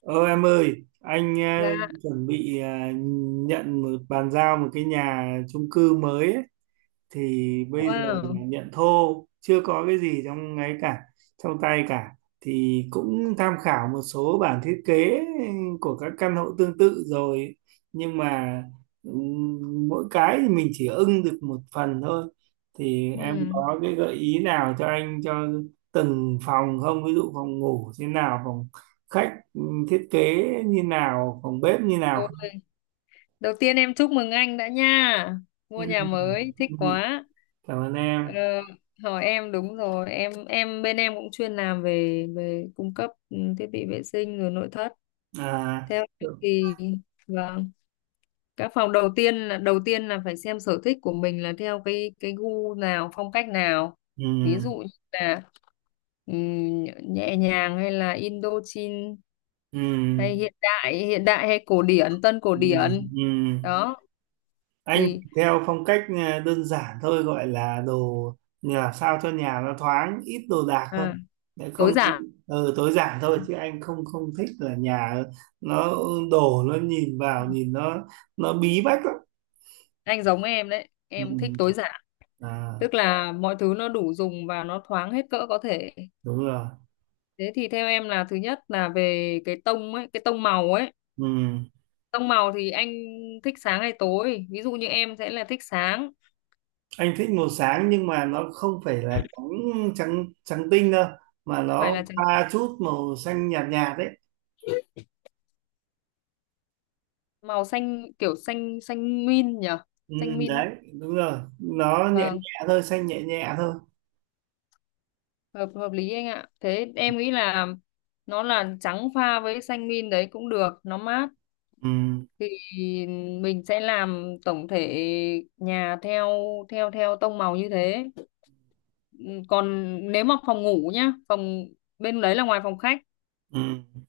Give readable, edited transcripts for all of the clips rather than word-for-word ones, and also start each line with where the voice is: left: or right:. right: Ờ em ơi, anh
left: Dạ,
right: chuẩn bị, nhận bàn giao một cái nhà chung cư mới ấy, thì bây giờ là
left: wow.
right: nhận thô, chưa có cái gì trong ấy cả, trong tay cả. Thì cũng tham khảo một số bản thiết kế của các căn hộ tương tự rồi nhưng mà mỗi cái thì mình chỉ ưng được một phần thôi. Thì em
left: Ừm.
right: có cái gợi ý nào cho anh cho từng phòng không? Ví dụ phòng ngủ thế nào, phòng khách thiết kế như nào, phòng bếp như nào
left: Ồ,
right: không?
left: đầu tiên em chúc mừng anh đã nha. Mua
right: Ừm,
left: nhà mới, thích
right: ừm,
left: quá.
right: cảm ơn
left: Ờ,
right: em.
left: hỏi em đúng rồi, em bên em cũng chuyên làm về về cung cấp thiết bị vệ sinh rồi nội thất.
right: À,
left: Theo em thì vâng, các phòng đầu tiên là phải xem sở thích của mình là theo cái gu nào, phong cách nào.
right: ừ.
left: Ví dụ như là ừm, nhẹ nhàng hay là Indochine
right: Ừ,
left: hay hiện đại hay cổ điển tân cổ
right: ừ,
left: điển.
right: ừ.
left: Ừ, đó
right: Anh
left: thì
right: theo phong cách đơn giản thôi, gọi là đồ nhà làm sao cho nhà nó thoáng, ít đồ đạc thôi,
left: à,
right: để
left: tối
right: không anh.
left: giản.
right: Ừ, tối giản thôi, chứ anh không không thích là nhà nó đổ, nó nhìn
left: Ừ,
right: vào nhìn nó bí bách lắm.
left: anh giống em đấy em thích
right: Ừ.
left: tối giản,
right: À,
left: tức là mọi thứ nó đủ dùng và nó thoáng hết cỡ có thể.
right: đúng rồi.
left: Thế thì theo em là thứ nhất là về cái tông ấy cái tông màu ấy.
right: Ừ.
left: Tông màu thì anh thích sáng hay tối, ví dụ như em sẽ là thích sáng.
right: Anh thích màu sáng nhưng mà nó không phải là trắng trắng trắng tinh đâu, mà
left: Phải
right: nó
left: là trắng,
right: pha chút màu xanh nhạt nhạt đấy.
left: màu xanh kiểu xanh xanh min nhỉ,
right: Ừ,
left: xanh min ấy.
right: đấy đúng rồi, nó nhẹ
left: Vâng,
right: nhẹ thôi, xanh nhẹ nhẹ thôi.
left: hợp hợp lý anh ạ, thế em nghĩ là nó là trắng pha với xanh min đấy cũng được, nó mát.
right: Ừ,
left: Thì mình sẽ làm tổng thể nhà theo theo theo tông màu như thế. Ừ, còn nếu mà phòng ngủ nhá, phòng bên đấy là ngoài phòng khách
right: ừ,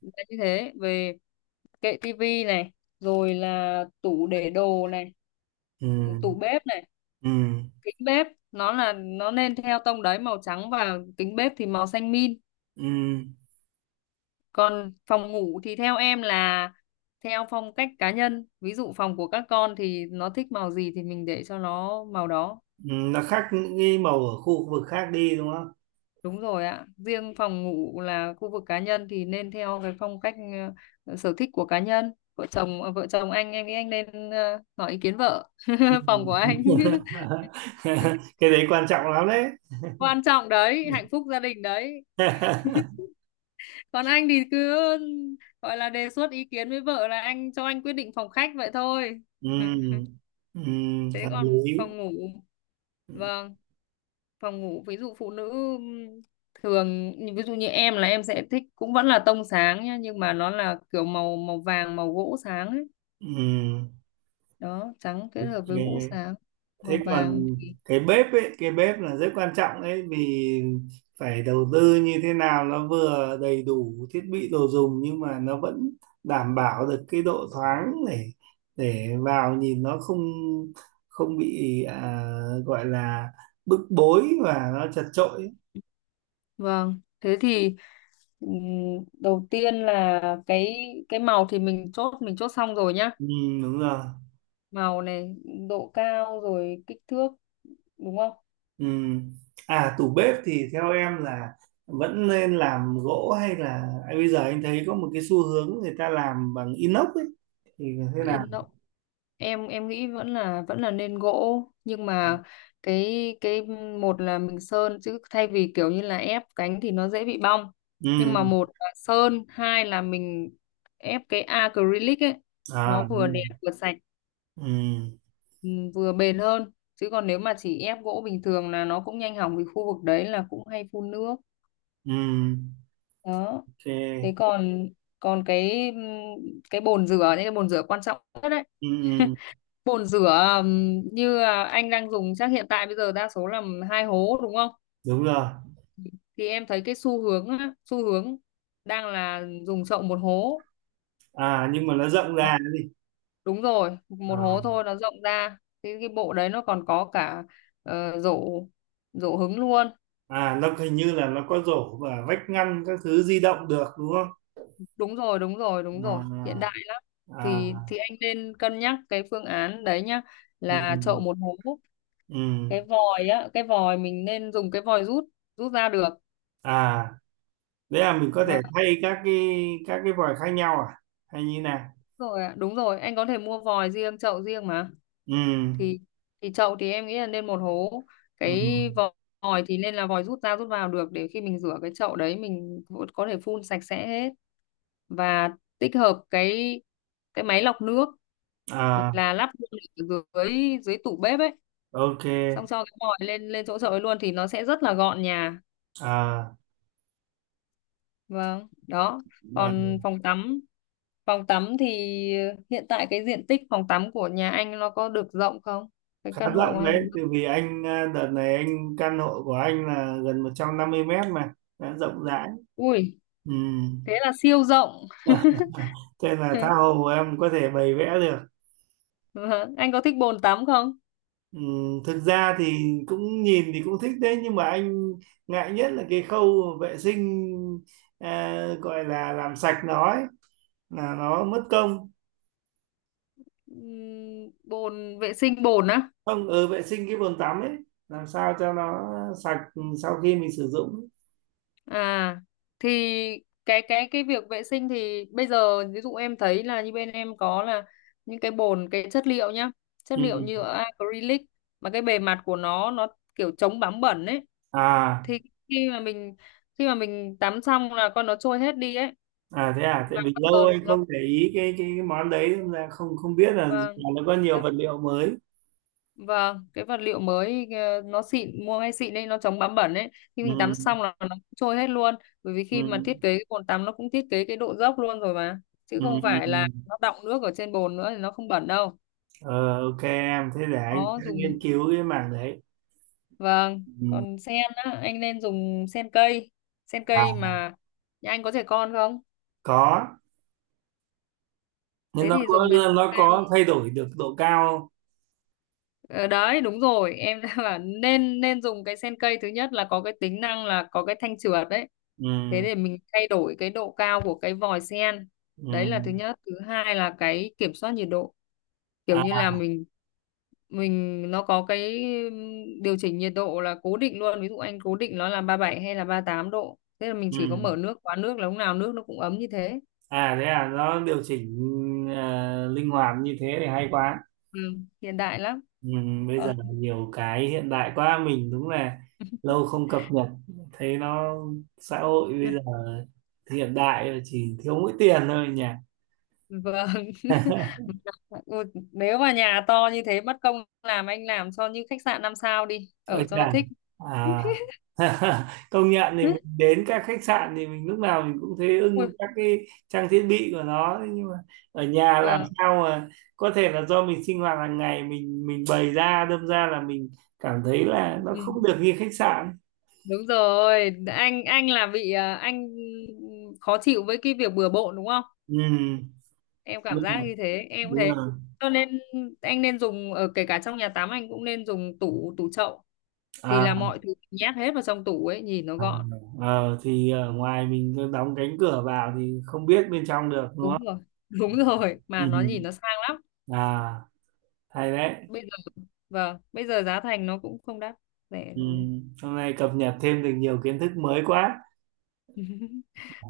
left: là như thế, về kệ tivi này, rồi là tủ để đồ này,
right: ừ,
left: tủ bếp này,
right: ừ,
left: kính bếp, nó nên theo tông đấy màu trắng, và kính bếp thì màu xanh min.
right: ừ.
left: Còn phòng ngủ thì theo em là theo phong cách cá nhân, ví dụ phòng của các con thì nó thích màu gì thì mình để cho nó màu đó.
right: Ừ, nó khác những cái màu ở khu vực khác đi đúng không?
left: Đúng rồi ạ, riêng phòng ngủ là khu vực cá nhân thì nên theo cái phong cách sở thích của cá nhân vợ chồng anh, em nghĩ anh nên hỏi ý kiến vợ
right: Ừ.
left: phòng của anh.
right: Cái đấy quan trọng lắm đấy.
left: Quan trọng đấy, hạnh phúc gia đình đấy. Còn anh thì cứ gọi là đề xuất ý kiến với vợ là anh, cho anh quyết định phòng khách vậy thôi.
right: Ừ, ừ,
left: Thế
right: hợp
left: còn
right: lý.
left: phòng ngủ, vâng, phòng ngủ ví dụ phụ nữ thường, ví dụ như em là em sẽ thích cũng vẫn là tông sáng nhá, nhưng mà nó là kiểu màu màu vàng, màu gỗ sáng ấy,
right: Ừ,
left: đó trắng kết
right: ok.
left: hợp với gỗ sáng,
right: Thế
left: màu
right: còn
left: vàng thì
right: cái bếp ấy, cái bếp là rất quan trọng đấy. Vì phải đầu tư như thế nào nó vừa đầy đủ thiết bị đồ dùng nhưng mà nó vẫn đảm bảo được cái độ thoáng, để vào nhìn nó không không bị, gọi là bức bối và nó chật chội ấy.
left: vâng. Thế thì đầu tiên là cái màu thì mình chốt xong rồi nhá.
right: Ừ, đúng rồi.
left: Màu này, độ cao rồi kích thước, đúng không?
right: Ừ. À, tủ bếp thì theo em là vẫn nên làm gỗ hay là à, bây giờ anh thấy có một cái xu hướng người ta làm bằng inox ấy thì thế nào?
left: in em nghĩ vẫn là nên gỗ, nhưng mà cái một là mình sơn, chứ thay vì kiểu như là ép cánh thì nó dễ bị bong, nhưng mà
right: Ừ,
left: một là sơn, hai là mình ép cái acrylic ấy, nó
right: à đúng
left: vừa
right: rồi.
left: đẹp vừa sạch,
right: Ừ,
left: ừ, vừa bền hơn, chứ còn nếu mà chỉ ép gỗ bình thường là nó cũng nhanh hỏng vì khu vực đấy là cũng hay phun nước
right: ừ,
left: đó. Thế
right: ok.
left: còn còn cái cái bồn rửa, những cái bồn rửa quan trọng nhất đấy.
right: Ừ, ừ,
left: Bồn rửa như anh đang dùng chắc hiện tại bây giờ đa số là hai hố đúng không?
right: đúng rồi.
left: Thì em thấy cái xu hướng đang là dùng chậu một hố.
right: À nhưng mà nó rộng ra
left: Đó,
right: nó đi.
left: đúng rồi, một hố
right: À,
left: thôi nó rộng ra. Cái bộ đấy nó còn có cả rổ rổ hứng luôn.
right: à nó hình như là nó có rổ và vách ngăn các thứ di động được đúng không?
left: Đúng rồi, đúng rồi, đúng rồi, hiện
right: À,
left: đại. thì
right: à,
left: thì anh nên cân nhắc cái phương án đấy nhá,
right: ừ,
left: là chậu một hố.
right: ừ.
left: Cái vòi mình nên dùng cái vòi rút rút ra được.
right: À, đấy là mình có thể thay các cái vòi khác nhau à? Hay như nào?
left: Rồi ạ, đúng rồi anh có thể mua vòi riêng chậu riêng mà,
right: Ừ,
left: thì thì chậu thì em nghĩ là nên một hố,
right: ừ,
left: cái vò- vòi thì nên là vòi rút ra rút vào được để khi mình rửa cái chậu đấy mình cũng có thể phun sạch sẽ hết, và tích hợp cái máy lọc nước
right: à,
left: là lắp luôn ở dưới dưới tủ bếp ấy,
right: ok.
left: xong cho cái vòi lên lên chỗ chậu ấy luôn thì nó sẽ rất là gọn nhà.
right: À,
left: Vâng, đó còn
right: à
left: phòng tắm, phòng tắm thì hiện tại cái diện tích phòng tắm của nhà anh nó có được rộng không, cái
right: khá
left: căn hộ của
right: rộng
left: anh có
right: đấy, tại
left: được-
right: vì anh à, đợt này anh căn hộ của anh là gần 150 mét mà, đã rộng rãi.
left: ui
right: Ừ.
left: thế là siêu rộng.
right: Thế là tha hồ em có thể bày vẽ được.
left: Vâng, anh có thích bồn tắm không?
right: Ừ. Thực ra thì cũng nhìn thì cũng thích đấy, nhưng mà anh ngại nhất là cái khâu vệ sinh, à, gọi là làm sạch nó ấy, là nó mất công.
left: Bồn vệ sinh bồn á.
right: Không, ở vệ sinh cái bồn tắm ấy, làm sao cho nó sạch sau khi mình sử dụng ấy.
left: À thì cái việc vệ sinh thì bây giờ ví dụ em thấy là như bên em có là những cái bồn, cái chất liệu nhá, chất liệu
right: Ừ.
left: như acrylic mà cái bề mặt của nó kiểu chống bám bẩn ấy,
right: À.
left: thì khi mà mình khi mà mình tắm xong là con nó trôi hết đi ấy,
right: À thế à, tại
left: và
right: vì
left: bao
right: lâu
left: giờ
right: anh
left: nó
right: không để ý cái cái món đấy nên là không không biết là
left: vâng,
right: nó có nhiều
left: các-
right: vật liệu mới.
left: vâng cái vật liệu mới nó xịn mua ngay xịn đấy, nó chống bám bẩn ấy, khi
right: Ừ,
left: mình tắm xong là nó cũng trôi hết luôn, bởi vì khi mà
right: ừ,
left: thiết kế cái bồn tắm nó cũng thiết kế cái độ dốc luôn rồi mà, chứ
right: ừ,
left: không
right: ừ.
left: phải
right: Ừ.
left: là nó đọng nước ở trên bồn nữa thì nó không bẩn đâu.
right: Ờ, ok em, thế để anh sẽ
left: Có dùng
right: nghiên cứu cái mảng đấy.
left: vâng, còn sen á anh nên dùng sen cây, sen
right: À,
left: cây mà nhà anh có trẻ con không,
right: có, nhưng
left: thế thì dùng cái sen
right: nó
left: cây.
right: có thay đổi được độ cao không?
left: Ờ, đấy đúng rồi em, đã bảo nên nên dùng cái sen cây, thứ nhất là có cái tính năng là có cái thanh trượt đấy,
right: Ừ,
left: thế để mình thay đổi cái độ cao của cái vòi sen.
right: ừ,
left: Đấy là thứ nhất, thứ hai là cái kiểm soát nhiệt độ kiểu
right: à,
left: như là mình nó có cái điều chỉnh nhiệt độ là cố định luôn, ví dụ anh cố định nó là 37 hay là 38 độ, thế là mình chỉ có
right: ừ.
left: mở nước khóa nước là lúc nào nước nó cũng ấm như thế.
right: À thế à, nó điều chỉnh linh hoạt như thế thì hay quá.
left: Ừ, hiện đại lắm.
right: Ừ, bây giờ
left: còn
right: nhiều cái hiện đại quá, mình đúng là lâu không cập nhật, thấy nó xã hội bây giờ hiện đại rồi, chỉ thiếu mỗi tiền thôi nhỉ.
left: Vâng. Ui, nếu mà nhà to như thế mất công làm anh làm cho như khách sạn 5 sao đi, ở
right: Ôi
left: cho nó
right: chà.
left: thích.
right: À. Công nhận thì mình đến các khách sạn thì mình lúc nào mình cũng thấy ưng
left: Ui,
right: các cái trang thiết bị của nó. Thế nhưng mà ở nhà làm
left: vâng.
right: sao mà, có thể là do mình sinh hoạt hàng ngày mình bày ra, đâm ra là mình cảm thấy là nó
left: Ừ,
right: không được như khách sạn.
left: đúng rồi, anh là bị à, anh khó chịu với cái việc bừa bộn đúng không?
right: Ừ,
left: Em cảm
right: đúng
left: giác
right: rồi,
left: như thế, em cũng
right: đúng
left: thế.
right: rồi.
left: Cho nên anh nên dùng ở kể cả trong nhà tắm anh cũng nên dùng tủ tủ chậu, thì
right: À.
left: là mọi thứ nhét hết vào trong tủ ấy, nhìn nó
right: Ờ,
left: gọn.
right: ờ, thì ở ngoài mình cứ đóng cánh cửa vào thì không biết bên trong được đúng
left: Đúng
right: không?
left: rồi. Đúng rồi,
right: Ừ.
left: mà nó nhìn nó sang lắm.
right: À, hay đấy.
left: Bây giờ vâng bây giờ giá thành nó cũng không đắt, rẻ
right: Ừ.
left: rồi.
right: Hôm nay cập nhật thêm được nhiều kiến thức mới quá.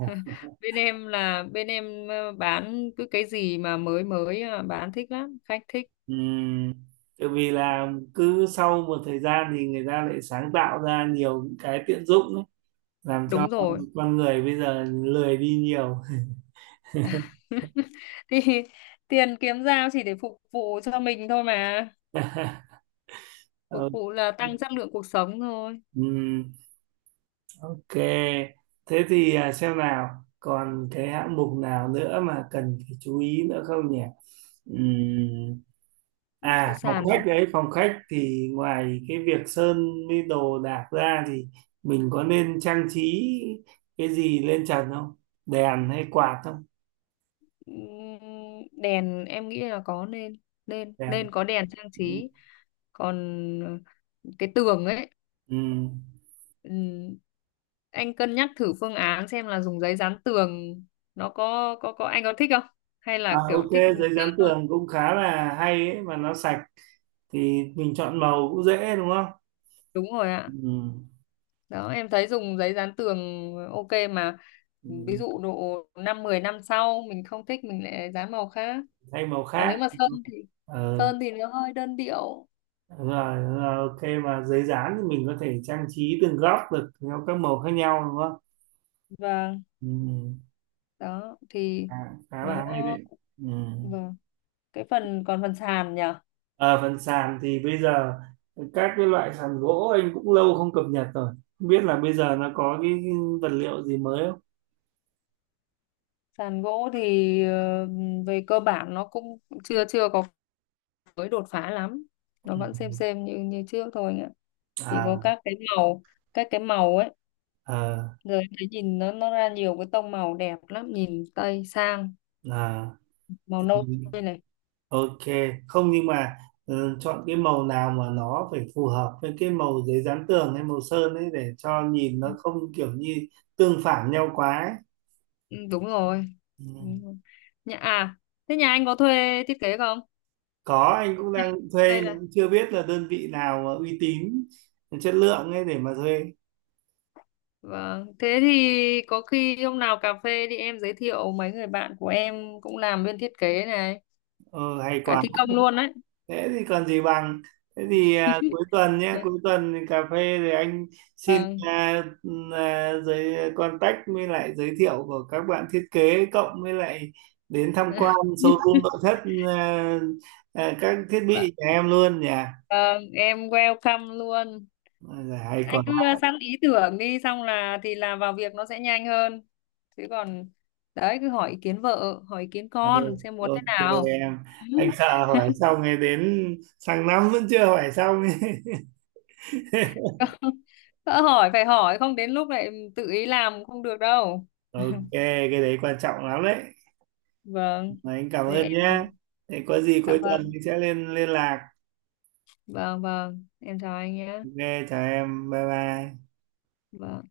left: Bên em bán cứ cái gì mà mới mới bán thích lắm khách thích.
right: Ừ. Tại vì là cứ sau một thời gian thì người ta lại sáng tạo ra nhiều những cái tiện dụng ấy, làm cho
left: Đúng rồi.
right: con người bây giờ lười đi nhiều.
left: Thì tiền kiếm ra chỉ để phục vụ cho mình thôi mà, phục
right: Ờ.
left: vụ là tăng chất lượng cuộc sống thôi.
right: Ừ. Ok, thế thì à, xem nào, còn cái hạng mục nào nữa mà cần phải chú ý nữa không nhỉ? Ừm,
left: Cái
right: à, phòng
left: sàn này,
right: khách đấy, phòng khách thì ngoài cái việc sơn với đồ đạc ra thì mình có nên trang trí cái gì lên trần không? Đèn hay quạt không?
left: đèn em nghĩ là có nên nên
right: Đèn.
left: nên có đèn trang
right: Ừm,
left: trí, còn cái tường ấy,
right: ừm.
left: ừm, anh cân nhắc thử phương án xem là dùng giấy dán tường, nó có anh có thích không hay
right: À,
left: là kiểu
right: ok,
left: thích
right: giấy dán
left: sơn thôi.
right: tường cũng khá là hay ấy, mà nó sạch thì mình chọn màu cũng dễ đúng không?
left: Đúng rồi ạ,
right: Ừm,
left: đó em thấy dùng giấy dán tường ok mà, ví
right: ừm.
left: dụ độ 5-10 năm sau mình không thích mình lại dán màu khác,
right: Thay màu
left: còn nếu
right: khác.
left: mà sơn thì
right: Ờ,
left: sơn thì nó hơi đơn điệu
right: rồi, rồi ok, mà giấy dán thì mình có thể trang trí từng góc được theo các màu khác nhau đúng không?
left: và
right: Ừ.
left: đó thì
right: À, khá
left: nó
right: là hay đấy. Ừ.
left: vâng, cái phần còn phần sàn nhỉ.
right: Ở phần sàn thì bây giờ các cái loại sàn gỗ anh cũng lâu không cập nhật rồi, không biết là bây giờ nó có cái vật liệu gì mới không.
left: Sàn gỗ thì ờ, về cơ bản nó cũng chưa chưa có mới đột phá lắm, nó vẫn xem
right: Ừ.
left: xem như như trước thôi nhá, chỉ có
right: À,
left: các cái màu ấy,
right: à,
left: rồi em thấy nhìn nó ra nhiều cái tông màu đẹp lắm nhìn tây sang,
right: à.
left: màu
right: Thì
left: nâu đây này.
right: ok, không nhưng mà, ừ, chọn cái màu nào mà nó phải phù hợp với cái màu giấy dán tường hay màu sơn ấy, để cho nhìn nó không kiểu như tương phản nhau quá ấy.
left: Ừ, đúng rồi.
right: Ừ.
left: Đúng rồi. Nhà à Thế nhà anh có thuê thiết kế không?
right: Có, anh cũng đang thuê
left: Hay
right: mà
left: là
right: cũng chưa biết là đơn vị nào mà uy tín chất lượng ấy để mà thuê.
left: vâng, thế thì có khi hôm nào cà phê đi em giới thiệu mấy người bạn của em cũng làm bên thiết kế này,
right: Ờ, hay
left: cả
right: quá.
left: thi công luôn đấy.
right: Thế thì còn gì bằng. Thế thì à, cuối tuần nhé, cuối tuần thì cà phê rồi anh xin
left: Vâng.
right: giới contact với lại giới thiệu của các bạn thiết kế, cộng với lại đến tham quan showroom nội thất, à, à, các thiết
left: Vâng,
right: bị nhà em luôn nhỉ.
left: vâng, em welcome luôn.
right: Ôi giời, hay
left: Anh
right: còn
left: cứ
right: lắm.
left: sẵn ý tưởng đi, xong thì vào việc nó sẽ nhanh hơn. Chứ còn đấy cứ hỏi ý kiến vợ, hỏi ý kiến
right: Ừ,
left: con xem muốn thế
right: ok
left: nào.
right: em. Anh sợ hỏi xong rồi đến sang năm vẫn chưa hỏi xong.
left: Không, đã hỏi phải hỏi, không đến lúc lại tự ý làm không được đâu.
right: Ok, cái đấy quan trọng lắm đấy.
left: Vâng.
right: Mà anh cảm
left: Thế em
right: ơn nhé. Thế có gì
left: dạ
right: cuối tuần
left: vâng,
right: mình sẽ lên liên lạc.
left: vâng vâng, em chào anh nhé.
right: Ok, chào em, bye bye.
left: Vâng.